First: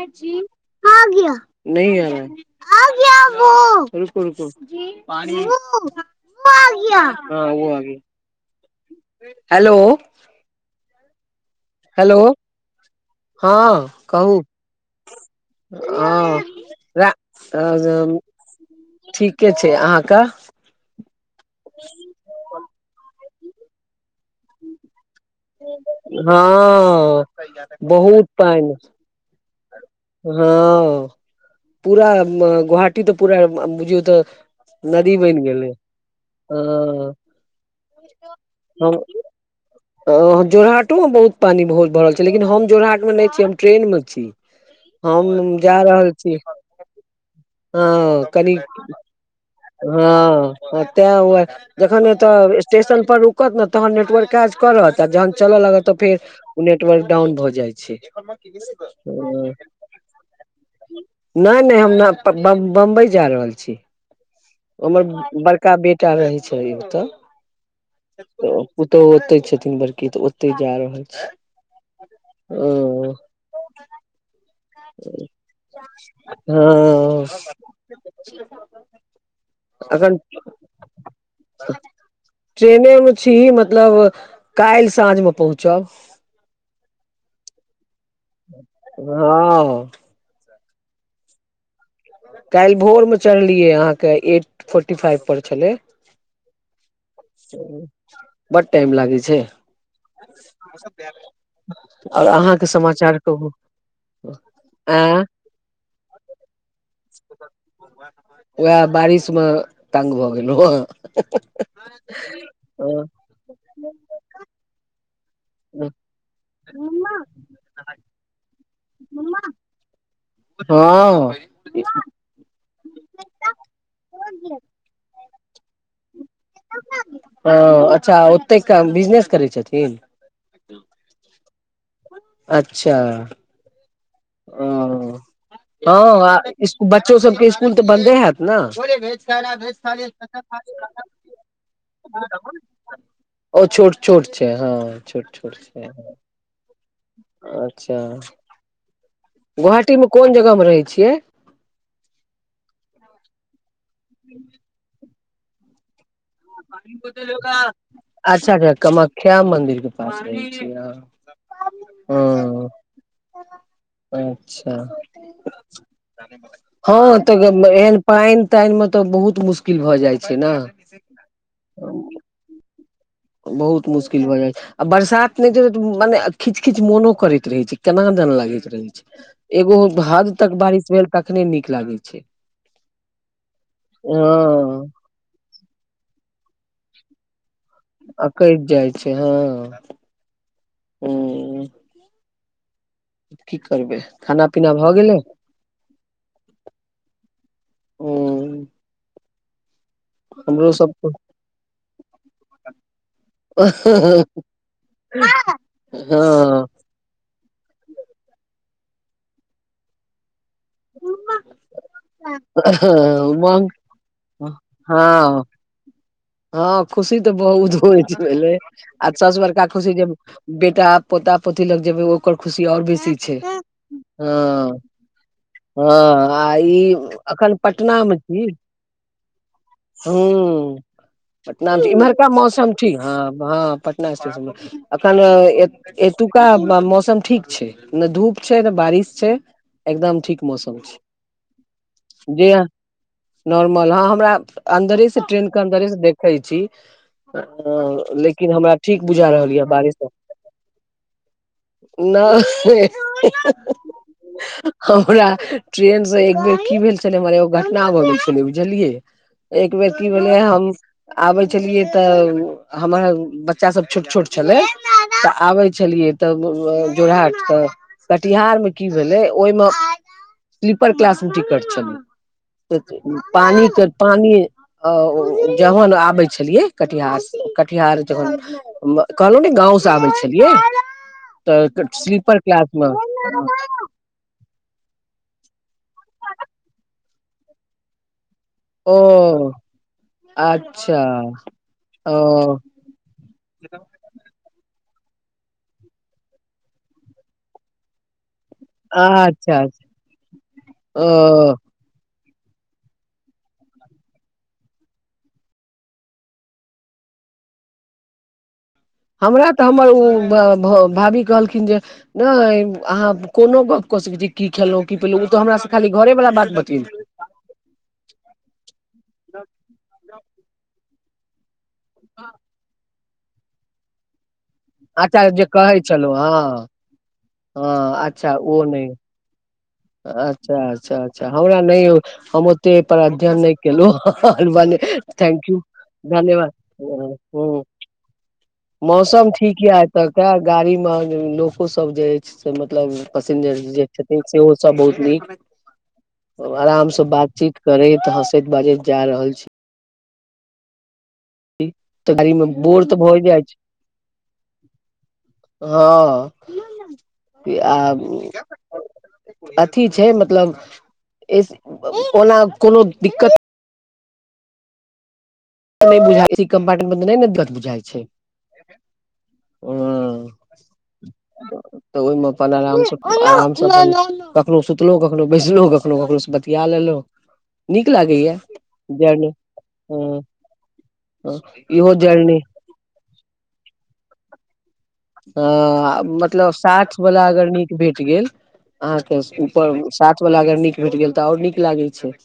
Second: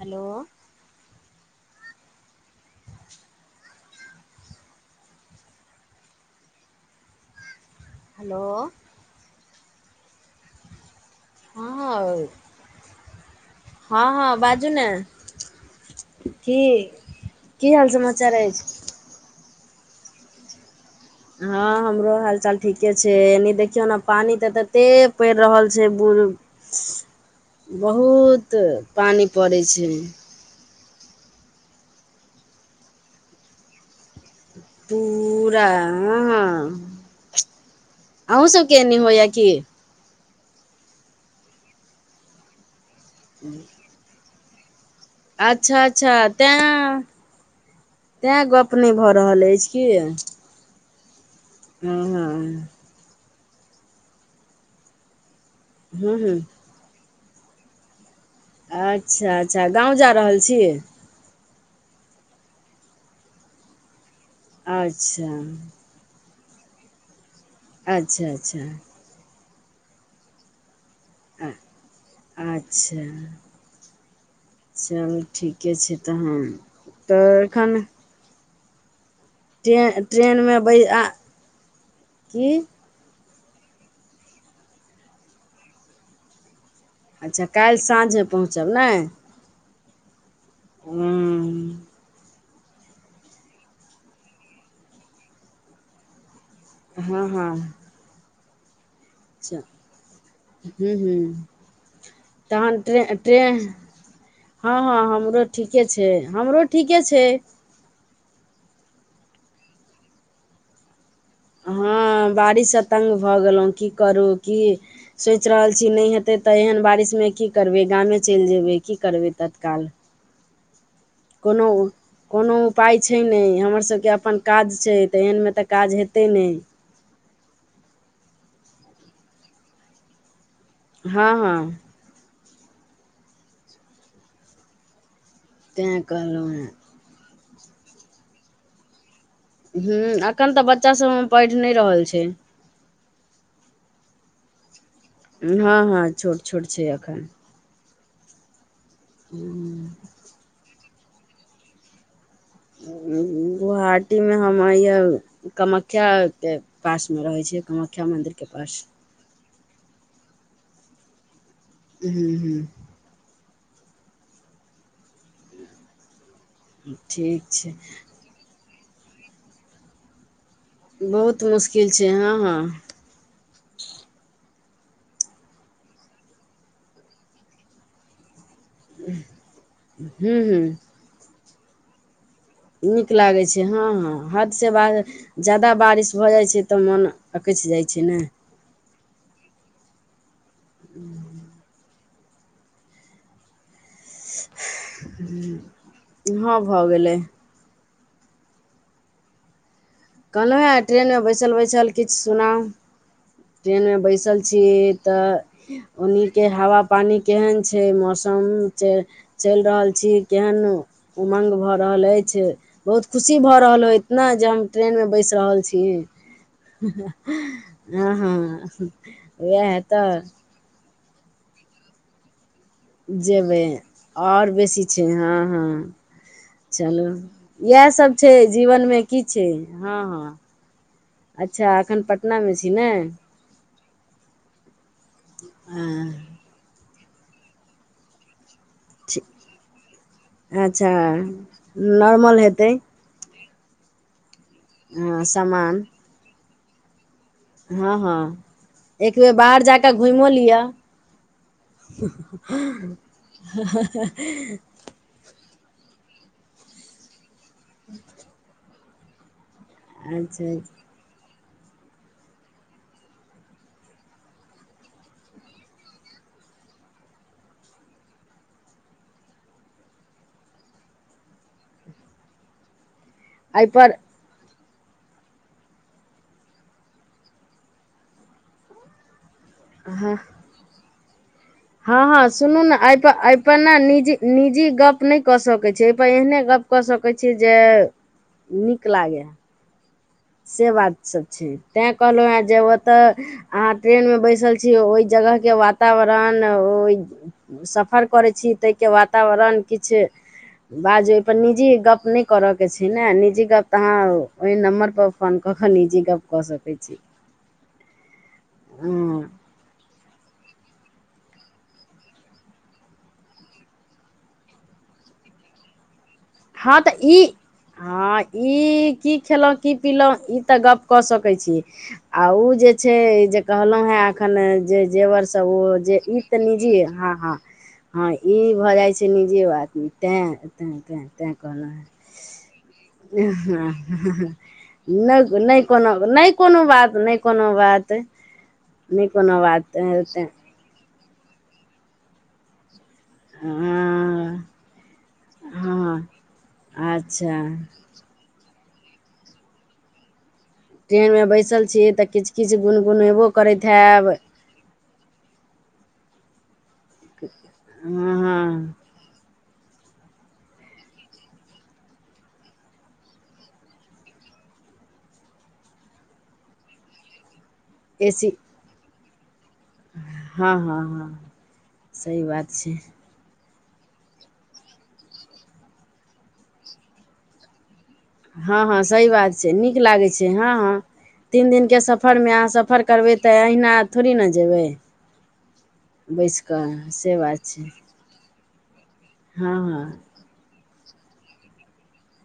hello [unintelligible] [unintelligible] hello hello hello हँ हाँ हँ हँ कहू बाजू ने हाँ की रा की हाल समाचार अछि - ठीके छै अहाँ के हाँ हमरो हाल चाल ठीके छै एनि देखियौ ने पानि तऽ तेत कते पड़ि रहल छै बून्द हँ बहुत पानि पड़ै छै हाँ पुरा गुहाटी तऽ पूरा बुझीयौ तऽ नदी बनि पुरा गेलै अ हँ हाँ अहुं सबके एनी होया की जोर हाटो मे बहुत पानि बहुत भरल छै लेकिन हम जोरहट मे नहि छी हम ट्रेन में छी हम जा अच्छा रहल अच्छा छी तैं तैं गप नहि भऽ रहल अछि की हँ हाँ तें हए जखन ए हँ तऽ स्टेशन पर रुक रुकत न तहन नेटवर्क काज करत आ जहन चलऽ लागत तऽ हूँ फेर हूँ नेट नेटवर्क डाउन भऽ जाइ छै अच्छा अच्छा गाँव जा रहल छी नै नै हम बम बम्बई जा रहल छी हमर अच्छा बड़का बेटा रहै छै ओतऽ अच्छा अच्छा तो ओते छथिन बड़की तऽ ओते जा रहल छी अच्छा चलू ठीके छै तहन हाँ तऽ एखन ट्रेन ऐखन ट्रेनमे बै आ की ट्रेनें में छी मतलब काल्हि साँझ मे पहुँचब अच्छा काल्हि साँझे पहुचब नै हाँ हूँम- काल्हि भोर में चढ़लियै अहाँ के एट फोर्टी फाइव पर छलै हँ बड़ टाइम लागे अच्छा हुँ हुँम आओर अहाँके तहन ट्रेन समाचार ट्रे कहू हाँ हाँ आँ हमरो ठीके छै हमरो ठीके छै उएह बारिश मे तंग भऽ गेलहु ए हह हाँ बारिश सँ तंग भऽ गेलहुँ की करू की सोचि रहल छी नहि हेतै तऽ एहन बारिश में की करबै गामे चलि जेबै की करबै तत्काल हाँ कोनो कोनो उपाय छै नहि हमरसभके अपन काज छै तऽ एहनमे तऽ काज हेतै नहि हँ अच्छा ओतेक क बिजनेस करै छथिन हँ हाँ अच्छा ओ तें हँ कहलहुँ इ बच्चो सभके इसकुल तऽ बन्दे हैत ने हुँ एखन तऽ बच्चासभ हमर पढ़ि नहि रहल छै ओ छोट छोट छै हँ छोट छोट हँ छै हाँ छोट छोट छै एखन अच्छा गुहाटीमे कोन जगह मे रहै छियै गुहाटीमे हम या कामख्या के पासमे रहै छिय कामाख्या मन्दिरके पास ख्या मन्दिर के पास रहै छिय हूँ हूँ हँ अच्छा हँ ठीक तऽ छै एहन पानि तानि में तऽ बहुत मुश्किल भए जाइ छै ने बहुत मुश्किल छै हँ हँ बहुत मुश्किल भए जाइ छै आ बरसात ने जे मने खिच खिच मनो करैत रहे छै केना दन लगे छै रहै छै एगो हद हूँ तक हूँ बारिश भेल तखने नीक लागै छै नीक लागै छै हँ हँ हद से बा जादा बारिश भऽ जाइ छै तऽ मोन अकछि जाइ छै न अकैछ जाइ छै हँ हुँ की करबै खाना पीना भऽ गेलै हँ भऽ गेलै ह कहलहुँ हमरो हँ सब ट्रेन मे बैसल बैसल किछ सुनाउ ट्रेन हँ मे बैसल छी तऽ ओनी केर हँ हवा पानि केहन छै मौसम चलि रहल छी केहन उमंग भऽ रहल अछि बहुत खुशी भऽ हँ रहल होइत ना जे हम ट्रेन मे हँ बैस रहल छी हँ खुशी तऽ बहुत होइ हँ छै भेलै हँ आ सबसँ बरका उएह खुशी जे तऽ बेटा पोता पोती लग जेबै ओकर खुशी आओर बेसी छै जेबै आओर बेसी छै हँ हँ आ ई चलू अखन इएह पटना सब मे छै छी जीवनमे की छै हँ हँ हूँ पटना अच्छा मे एखन इमहरका पटनामे छी मौसम ने ठीक हँ हँ पटना स्टेसन अखन ए हँ एतुका मौसम ठीक छै न धूप छै न बारिश ठीक छै एकदम ठीक मौसम अच्छा छै नॉर्मल जे हेतै नॉर्मल हँ हमरा अन्दरेसँ हँ ट्रेन के सामान अन्दरेसँ देखै छी हँ हँ लेकिन हमरा ठीक एक बुझा बेर रहल बाहर यऽ जा बारिश कऽ घुमियो लिअ नाइ [unintelligible] हमरा ट्रेन से एक बेर की भेल छलै हमर एगो घटना भऽ गेल छलै बुझलियै एक बेर की भेलै अच्छा हम आबै छलियै तऽ हमर बच्चा सभ छोट छोट छलै तऽ आबै छलियै तऽ जोरहट तऽ कटिहार मऽ की भेलै ओहिमे स्लीपर क्लास मे टिकट छलै पानि तेय एहिपर पानि ओ जहन आबै छलियै कटिहार से कटिहार जखन कहलहु नइ गाँव से आबै हँ छलियै तऽ हँ हँ स्लीपर सुनू क्लास मे एहि पर एहि पर ना निजी निजी गप नइ कऽ सकैत छ एहिपर एहने गप कऽ सकैत छियै जे नीक ओ लागे से बात अच्छा सब छै तैय कहलहु हँ जे ओ तऽ अहाँ ट्रेन मे बैसल छी ओहि जगह के वातावरण ओहि सफर करै छी ताहिके अच्छा वातावरण अच्छा किछ बाजू ओहिपर ओ निजी गप नइ करअ के छै न निजी गप त अहाँ ओहि नम्बर पर फोन कऽ कऽ निजी गप कऽ सकै छी हँ हमरा तऽ हमर ओ भा भऽ भाभी कहलखिन जे नइ अहाँ कोनो गप क सकै छी की खेलोअ की पिलै उ तऽ हमरा सँ खाली घरे वाला बात हँ तऽ बतेलखिन ई हँ ई की खेलहुँ की पिलहुँ ई तऽ गप कऽ सकै छी आ उऽ जे छै जे कहलहुँ हेँ एखन जे जेवर अच्छा जे सब ओ कहै जे छलहुँ ई तऽ हँ निजी ये हँ हँ हँ अच्छा ई ओ भऽ नहि जाइ छै निजी बातमे अच्छा अच्छा अच्छा अ हमरा नइ हम ओतेक पर अध्ययन नहि केलहुँ [unintelligible] भने नहि थैंक्यू नहि कोनो नहि कोनो बात नहि कोनो बात नहि मौसम कोनो बात ठीक य तेँ तेँ एतुका गाड़ी महक लोको सब जे अछि से मतलब पसिंजर जे छथिन हँ सेहो बहुत नीक हँ आराम सँ अच्छा बातचीत करैत हँसैत बाजैत जैय रहल छी ट्रेनमे बैसल छिये तऽ किछ गाड़ी मे किछ गुन बोर तऽ भए गुनेबो जाइ छै करैत हैब हँ आब हँ हँ अथी छै मतलब ओना कोनो दिक्कत नहि बुझाय ई कम्पार्टमेंट मे नहि ने बुझाय छै ए सी ह हँ हँ हँ तऽ सही ओहिमे बात अपन छै आरामसँ आरामसे अपन कखनो सुतलहु कखनो बैसलहुँ कखनो कखहु से बतिया लेलहुँ नीक लागैया हँ हँ सही बात छै नीक लागे छै हँ हँ हँ तीन दिन के इहो सफर जर्नी मे सफर करबै तऽ अहिना थोड़े ने जेबै अ बैसि मतलब कऽ साठ से वला बात अगर छै नीक भेट गेल अहाँके हँ ऊपर हँ साात वला अगर नीक भेट गेल तऽ आओर नीक लागै छै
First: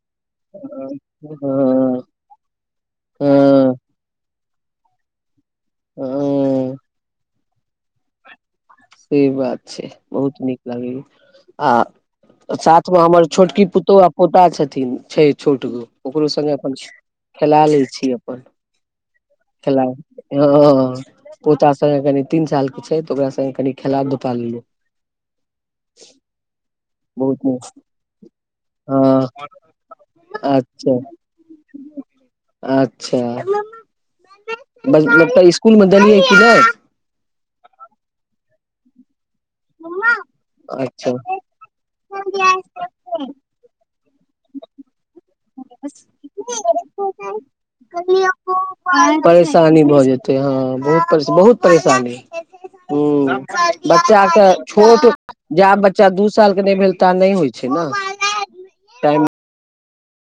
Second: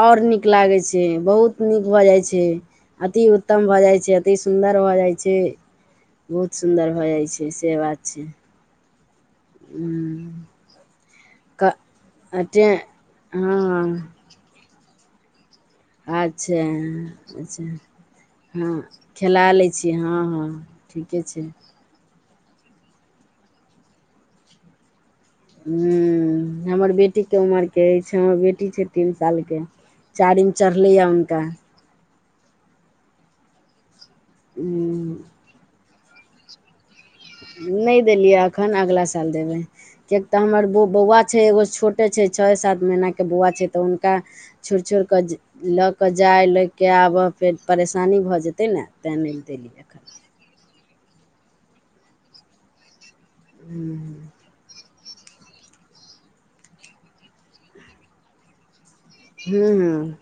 आओर नीक लागैत छै बहुत नीक हँ भऽ जाइत छै अति उत्तम हँ भऽ जाइ छै एतेक सुन्दर भऽ जाइ छै बहुत हँ सुन्दर भऽ जाइ छै से बात छै से बात छै हँ बहुत नीक लगैया क आ अटे साथमे हमर छोटकी पुतोहु हँ पोटा छथिन छै छोट गो अच्छा अच्छा छी अपन हँ खेला लै छियै हँ हँ ठीक के छै से कनि तीन साल के छै तऽ ओकरा सङे कनि खेला धुपा लेलौं हँ हमर बेटीके नीक उमरके अछि हमर बेटी छै तीन हँ सालके चारिम चढ़लैय अच्छा हुनका अच्छा हूँ मतलब इस्कुल मे देलियै कि नहि नहि देलियै अखन अगिला साल देबै कियक तऽ हमर अच्छा बौआ छै एगो छोटे छै छओ सात महीना के बौआ छै तऽ हुनका छोड़ि छोड़ि कऽ लऽ कऽ जाय लऽ कऽ आबह फेर परेशानी भऽ जेतै ने तैँ नहि देली परेशानी एखन भऽ जेतै हँ बहुत बहुत परेशानी ह बच्चा के छोट जा बच्चा दू साल के नहि भेल ता नहि होइ छै ने टाइम हुँ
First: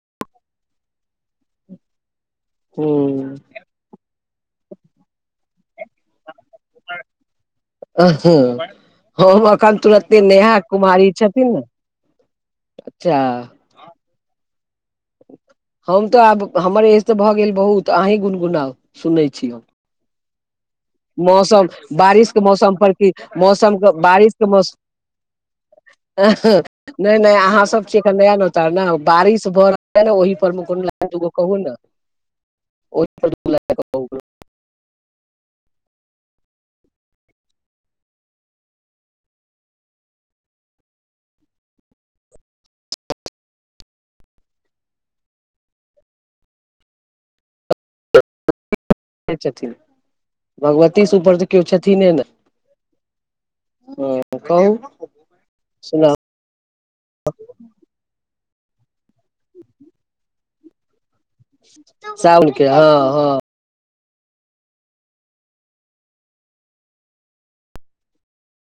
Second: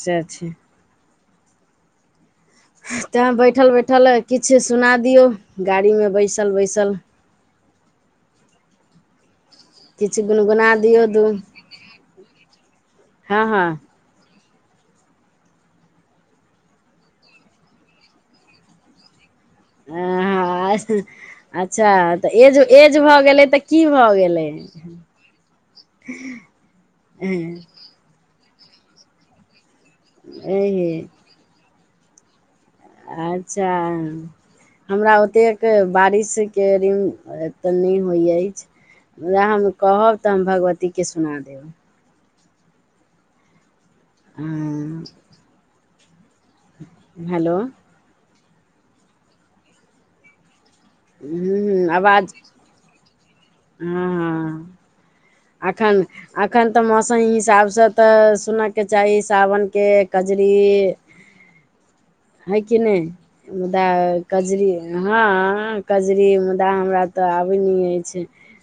सैह छै तऽ हूँ बैठल बैठल किछु सुना दियौ गाड़ी मे बैसल बैसल हम एखन तुरते किछु नेहा गुनगुना दियौ कुमारी दू छथिन ने अच्छा हँ हँ हम तऽ आब हमर एज तऽ भऽ गेल बहुत अहीं गुनगुनाउ सुनने छी हम आ अस - मौसम बारिशके मौसम पर की भऽ गेलै तऽ की मौसमके भऽ बारिशके गेलै मौसम नहि नहि अहाँ सब न नया नौतार ने बारिश भऽ रहलै ने ओहि पर मे दूगो लाइन कहू ने ओहि पर दू अच्छा लाइन कहू हमरा ओतेक बारिश के एते नहि होइ अछि उह हम कहब तऽ हम भगवतीके सुना देब हँ हूँ हेलो छथिन भगवतीसँ ऊपर तऽ केओ छथिन ने आवाज ह कहु एखन एखन तऽ मौसम हिसाबसँ तऽ सुनऽके चाही सावनके कजरी ते साउन के हँ हँ मुदा कजरी हँ कजरी मुदा हमरा तऽ आबैत नहि अछि